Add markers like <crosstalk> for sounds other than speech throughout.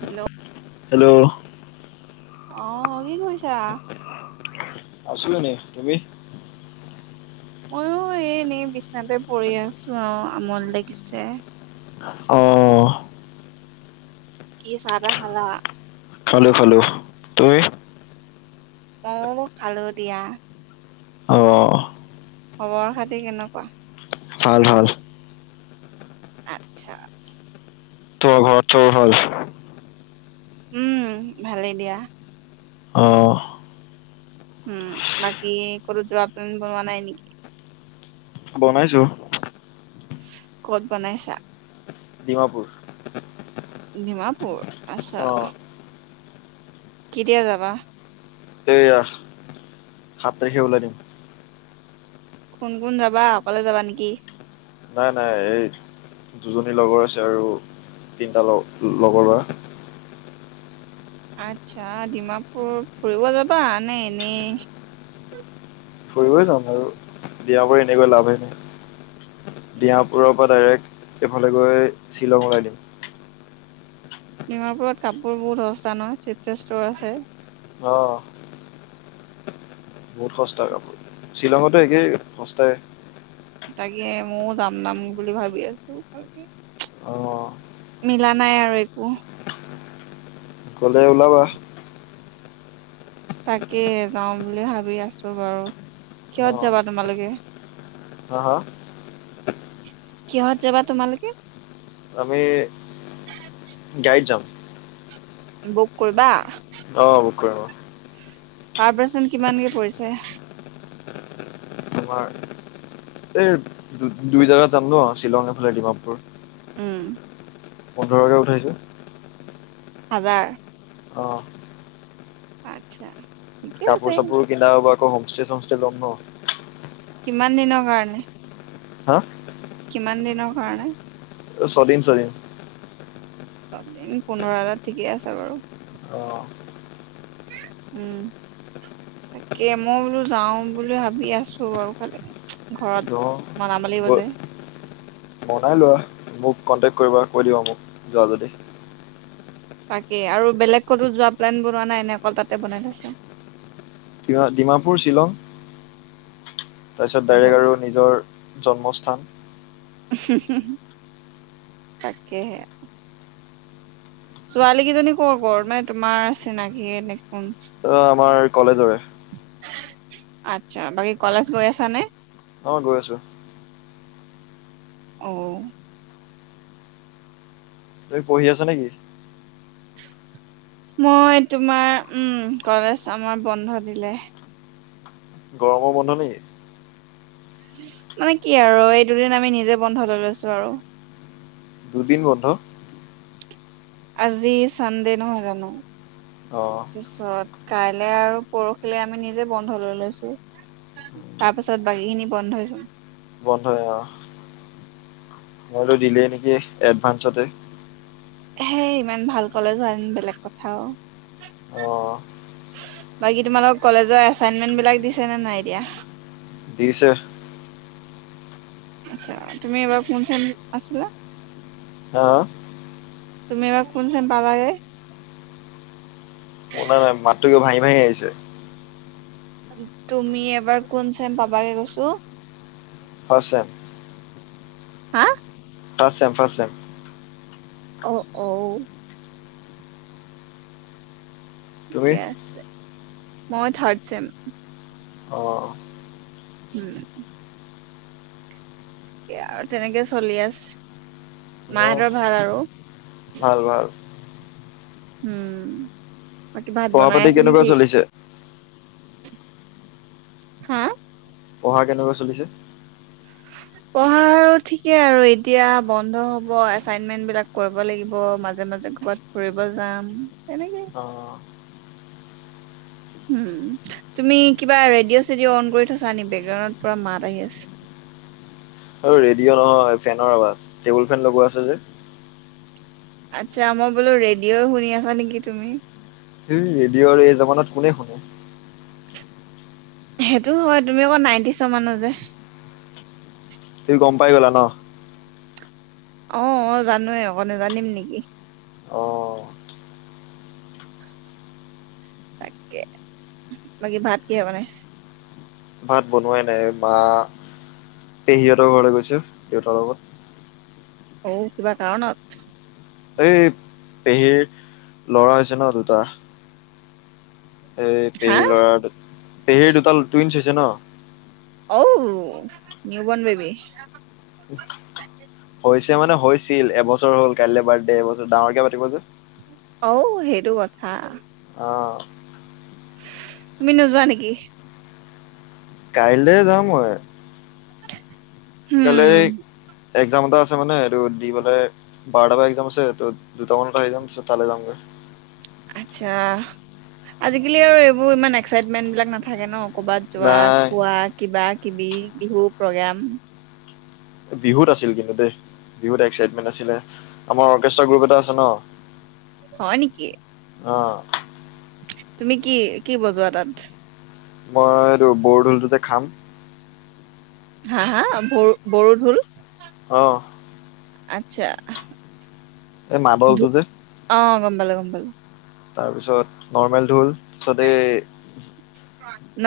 Hello? Hello? অঁ, কি কৰিছা? আছো এনে, তমি? ময়ো এই এনেই বিচনাতে পৰি আছো আৰু, আমনি লাগিছে। অ'। কি চাহ তাহ খালা? খালো খালো, তুমি? ময় খালো দিয়া। অ'। খবৰ খাতি কেনেকুৱা? ভাল ভাল। আচ্ছা। তোৰ ঘৰত চুৰ হ'ল। উম, ভালেই দিয়া। অ' উম, বাকী কতো যোৱা প্লেন বনোৱা নাই নেকি? বনাইছো। ক'ত বনাইছা? ডিমাপুৰ। নিমাপুৰ, আছা অ' কেতিয়া যাবা? এইয়া সাত তাৰিখে ওলাই দিম। কোন কোন যাবা, অকলে যাবা নেকি? নাই নাই এই দুজনীলগৰ আছে আৰু তিনিটা লগৰ বা আচ্ছা ডিমাপুৰ ফুৰিব যাবা নে এনেই? ফুৰিব যাম আৰু দিয়াৰ পৰা এনেকৈ লাভে নাই ডিমাপুৰৰ পৰা ডাইৰেক্ট এইফালে গৈ শ্বিলং ওলাই দিম। ডিমাপুৰত কাপোৰ বহুত সস্তা নহয় চিপেষ্ট ষ্টৰ আছে। অ'। বহুত সস্তা কাপোৰ, শ্বিলঙতো একেই সস্তাই। তাকে ময়ো যাম যাম বুলি ভাবি আছোঁ অ' মিলা নাই আৰু একো। গ'লে ওলাবা। তাকে যাওঁ বুলি ভাবি আছো বাৰু কিহ'ত অ' যাবা তোমালোকে? হা হা। কিহত যাবা তোমালোকে? আমি গাড়ীত যাম। বুক কৰিবা? অ', বুক কৰিম অ'। পাৰ পাৰ্চন কিমানকে পৰিছে? তোমাৰ এই দু -দুই জোগাত যাম ন', শ্বিলং এফালে ডিমাপুৰ উম। পোন্ধৰকে উঠাইছে। হাজাৰ অ'। আত্ছা। কাপোৰ -চাপোৰো কিনা হ'ব আকৌ হোমষ্টে- চমষ্টে ল'ম ন'। কিমান দিনৰ কাৰণে? হা। কিমান দিনৰ কাৰণে? ছদীন -ছদীন। চবমিলি পোন্ধৰ হেজাৰ ঠিকেই আছে বাৰু। অ উম। তাকে মই বোলো যাওঁ বুলি ভাবি আছো বাৰু খালি ঘৰত মনাব লাগিব যে মনাই লোৱা মোক কণ্টেক্ট কৰিবা কৈ দিব মোক যোৱা যদি বাকী আৰু বেলেগ কতো যোৱা প্লেন বনোৱা নাই এনে অকল তাতে বনাই থৈছোঁ কিয় ডিমাপুৰ শ্বিলং তাৰপিছত আচ্ছা বেলেগ আৰু নিজৰ জন্মস্থান উহুহু তাকেহে ছোৱালী কেইজনী কৰ -কৰ মানে তোমাৰ চিনাকি নেক অ', আমাৰ কলেজৰে। আচ্ছা, বাকী কলেজ গৈ আছা নে? অ', গৈ আছো। অঔ। তুমি পঢ়ি আছা নেকি? মই তোমাৰ উম কলেজ আমাৰ বন্ধ দিলে। গৰমৰ বন্ধ নেকি মানে কি আৰু এই দুদিন আমি নিজে বন্ধ লৈ লৈছো আৰু। দুদিন বন্ধ আজি চান দে নহয় জানো অ তা পিছত কাইলে আৰু পৰহিলে আমি নিজে বন্ধ লৈ লৈছো। তাৰ পিছত বাকী খিনি বন্ধ হৈ যাব। বন্ধ এ অ মই দিলেই নেকি এডভা্নসতে হেই ইমান ভাল কলেজ হোৱা হেন বেলেগ কথাও অঁ বাকী তোমালোক কলেজৰ এচাইনমেন্ট বিলাক দিছে নে নাই দিয়া দিচে আচ্ছা তুমি এইবাৰ কোন চেম আছিলা আ আ তুমি এইবা কোন চেম পালাগে শুনা নাই মাতটো কিবা ভাঙি ভাহি আহিছে তুমি এবাৰ কোন চেম পাবাগে কৈছো। ফাচ চেম হা ফাচচেম, ফাচচেম অ অঔ তুমি ঠিকেই আছে মই থাৰ্ড চেম অঁ উম আৰু তেনেকে চলি আছ অঁ মাহঁতৰ ভাল আৰু ভাল ভাল উম বাকী ভাত পঢ়া বনাই পাতি আছে কেনেকুৱা নেকি চলিছে হা পঢ়া কেনেকুৱা চলিছে উ পঢ়া আৰু ঠিকে আৰু এতিয়া বন্ধ হব এচাইনমেন্ট বিলাক কৰিব লাগিব মাজে মাজে ক'বাত ফুৰিব যাম তেনেকে অঁ উ তুমি কিবা ৰেডিঅ' চেডিঅ' অন কৰি থৈছে নেকি বেকগ্ৰাউণ্ডত পুৰা মাত আহি আছে আৰু ৰেডিঅ' নহয় ফেনৰ আবাজ টেবুল ফেন লগোৱা আছে যে আচ্ছা মই বোলো ৰেডিঅ' শুনি আছা নেকি তুমি সেই ৰেডিঅ'ৰ এই জামানাত কোনে শুনে সেইটো হয় তুমি অকৌ নাইনটি চ মানো যে তুমি গম পাই গলা ন আহ অ জানোৱে আকৌ নেজানিম নেকি অঁ তাকে বাকী ভাত কিহ বনাইছে। ভাত বনোৱাই নাই বা পেহীহঁতৰ ঘৰ গৈছো দেউতাৰ লগত অঔ কিবা কাৰণত এই পেহীৰ ল'ৰা হৈছে ন দুটা এই হা পেহীৰ ল'ৰা পেহীৰ দুটা টুইন্ছ হৈছে ন অঔ নিউ বণ বেবি হৈছে মানে হৈছিল এবছৰ হ'ল কাইলৈ বাৰ্থডে এবছৰ ডাঙৰকে পাতিব যে অ সেইটো কথা অ তুমি নোযোৱা নেকি কাইলৈ যাম মই হুম গলে একজাম এটা আছে মানে এইটো দি পেলাই বাৰটা ব একজাম আছে ত দুটামানত আহি যাম পিছত তালে যামগৈ উ আচ্ছা আজিকালি আৰু এইবোৰ ইমান এক্সাইটমেন্ট বিলাক নাথাকে ন কৰ'বাত যোৱা নাই খোৱা কিবা কিবি বিহু প্ৰগ্ৰোম বিহুত আছিল কিন্তু দেই বিহুত এক্সাইটমেণ্ট আছিলে আমাৰ অৰ্কেষ্ট্ৰা গ্ৰুপ এটা আছে ন হয় নেকি অ তুমি কি কি বজোৱা তাত মই এইটো বৰদোলটোতে খাম হা হা ব বৰঢোল অ আচ্ছা এ ম বউ তো যে অ গম পালোঁ গম পালোঁ তাৰপিছত নৰ্মেল ঢোল ততে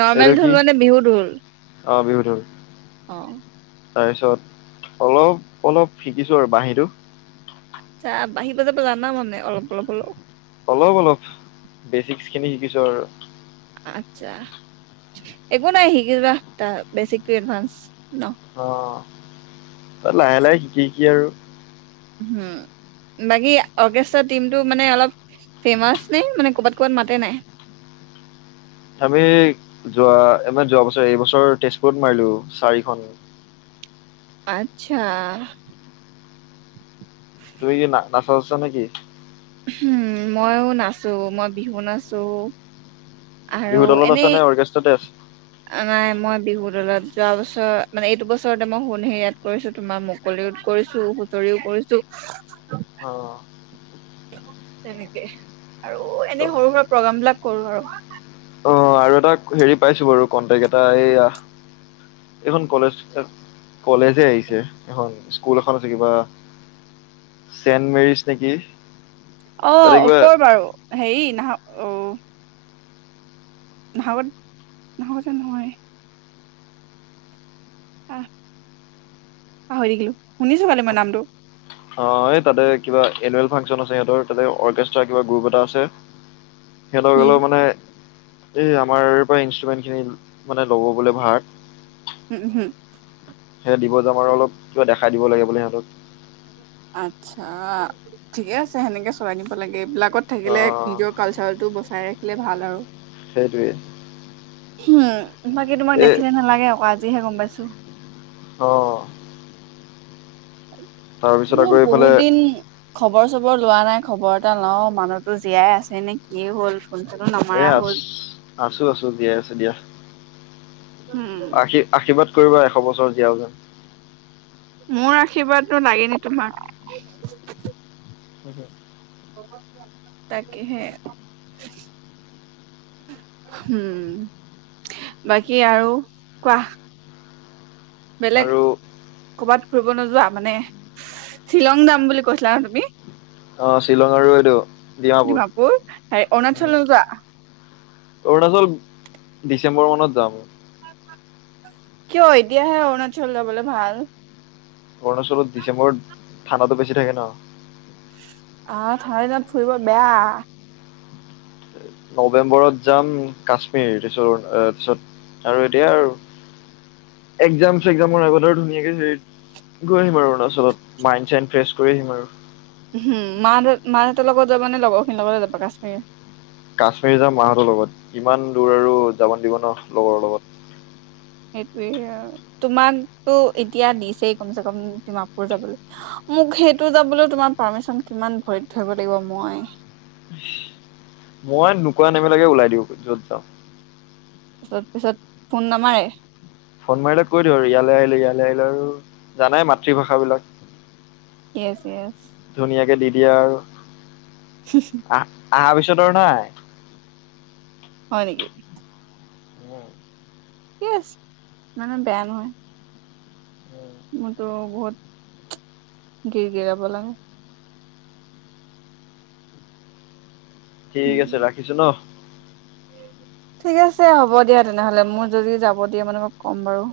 নৰ্মেল ঢোল কি মানে বিহু ঢোল অ বিহুটো অ তাৰপিছত অলপ অলপ শিকিছো আৰু বাঁহীটো আচ্ছা বাহি বজাব জানা মানে অলপ অলপ হলেও অলপ অলপ বেচিকছ খিনি শিকিছো আৰু আতছা একো নাই শিকিবা বেছিক টো এডভান্স ন অ তই লাহে লাহে শিকি শিকি আৰু হম বাকী অৰ্কেষ্ট্ৰা টিমটো মানে অলপ ফেমাচ নে মানে ক'বাত ক'বাত মাতে নাই <inaudible> আমি যোৱা আবাৰ যোৱা বছৰ এইবছৰ তেজপুৰত মাৰিলো চাৰিখন আচ্ছা তুমি কি নাচ নাছা নেকি উম মইও নাচো মই বিহু নাচো বিহু আৰু দলত আছা এনেই নে অৰ্কেষ্ট্ৰাতে আছা অ মই বিহু দলত যোৱা বছৰ মানে এইটো বছৰতে মই সোণ হেৰিয়াত কৰিছো তোমাৰ মুকলিওত কৰিছো বতৰিও কৰিছো অ তেনেকে আৰু এনে সৰু সুৰা প্ৰগ্ৰাম বিলাক কৰো অ আৰু আৰু এটা হেৰি পাইছো বাৰু কন্টেক্ট এটা এইয়া এইখন কলেজ কলেজে আহিছে এখন স্কুল এখন আছে কিবা চেণ্ট মেৰিছ নেকি অ তাতে ও কিবা কৰ বাৰু হেৰি নাহ অ নাহৰকটীয়াত নহয় আহ পাহৰি থাকিলো শুনিছো পালি মই নামটো অ এই তাতে কিবা এনুৱেল ফাংচন আছে সিহঁতৰ তাতে অৰ্কেষ্ট্ৰাৰ কিবা গ্ৰুপ এটা আছে সিহঁতৰ উম, হলেও মানে এই আমাৰ পৰা ইনষ্ট্ৰুমেন্ট খিনি মানে ল'ব বোলে ভাগ উম হম দিব যাম আৰু অলপ কিবা দেখাই দিব লাগে বোলে সিহঁতক আতচ্ছা ঠিকে আছে সেনেকে চলাই নিব লাগে এইবিলাকত থাকিলে অঁ নিজৰ কালচাৰটো বস্তু ৰাখিলে ভাল আৰু সেইটোৱ উম বাকী তোমাক দেখিলে নালাগে আকৌ আজিহে গম পাইছো অ ত তাৰপিছত আকৌ মোৰ এইফালে বহুত দিন খবৰ চবৰ লোৱা নাই খবৰ এটা লও মানুহতো জীয়াই আছে নে কিয়ে হ'ল ফোন চোনো এ নামাৰা আছ হ'ল। আছো আছো জীয়াই আছে দিয়া উম, আশী আশীৰ্বাদ কৰিবা এশ বছৰ জিয়াও যেন মোৰ আশীৰ্বাদনো লাগে ন তোমাক <unintelligible> তাকে সেই উম বাকী আৰু কোৱা বেলেগ আৰু কৰ'বাত ফুৰিব নোযোৱা মানে শ্বিলং যাম বুলি কৈছিলা ন তুমি অ শ্বিলং আৰু এইটো ডিমাপুৰ হ অৰুণাচল নজোৱা অৰুণাচল ডিচেম্বৰ মানত যাম কিয় এতিয়াহে অৰুণাচল যবলৈ ভাল অৰুণাচলত ডিচেম্বৰত ঠাণ্ডাটো বেছি থাকে ন আহ ঠাণ্ডা দিনত ফুৰিব বেয়া নৱেম্বৰত যাম কাশ্মীৰাৰত পিছত আৰু এতিয়া এক্জাম চেগজামৰ আগত আৰু ধুনীয়াকে হেৰি গৈ আহিম আৰু অৰুণাচলত মাইড চ ফ্ৰেছ কৰি আহিম আৰু উম মাহ দেত মাহ দেঁতৰ লগত যাবা নে লগৰখিনিৰ লগতে যাবা কাশ্মীৰ কাশ্মীৰী যাম মাহঁতৰ লগত ইমান দূৰ আৰু যাব দিব ন লগৰ লগত সেইটোয়ে তোমাকতো এতিয়া দিছেই কমচ কম ডিমাপুৰ যাবলৈ মোক সেইটো যাবলৈ তোমাৰ পাৰ্মিচন কিমান ভৰিত ধৰিব লাগিব মই মই নোকোৱা নেমেলাগে ওলাই দিওঁ যত যাওঁ তাৰিছত পিছত ফোন নামাৰে ফোন মাৰিলে কৈ দিওঁ ইয়ালৈ আহিলো ইয়ালৈ আহিলো আৰু জানাই মাতৃভাষাবিলাক ইয়েছ এতিয়া আৰু আহ আহাৰ পিছত আৰু নাই হয় নকি ঠিক আছে মানে বেয়া নহয় মোৰতো বহুত গিৰ গিৰাব লাগে ঠিক আছে উম, ৰাখিছো ন ঠিক আছে হ'ব দিয়া তেনেহলে মোৰ যদি যাব দিয়ে মানে ম ক'ম বাৰু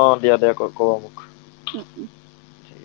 অ দিয়া দিয়া ক কবা মোক উম, উম ঠিক আছে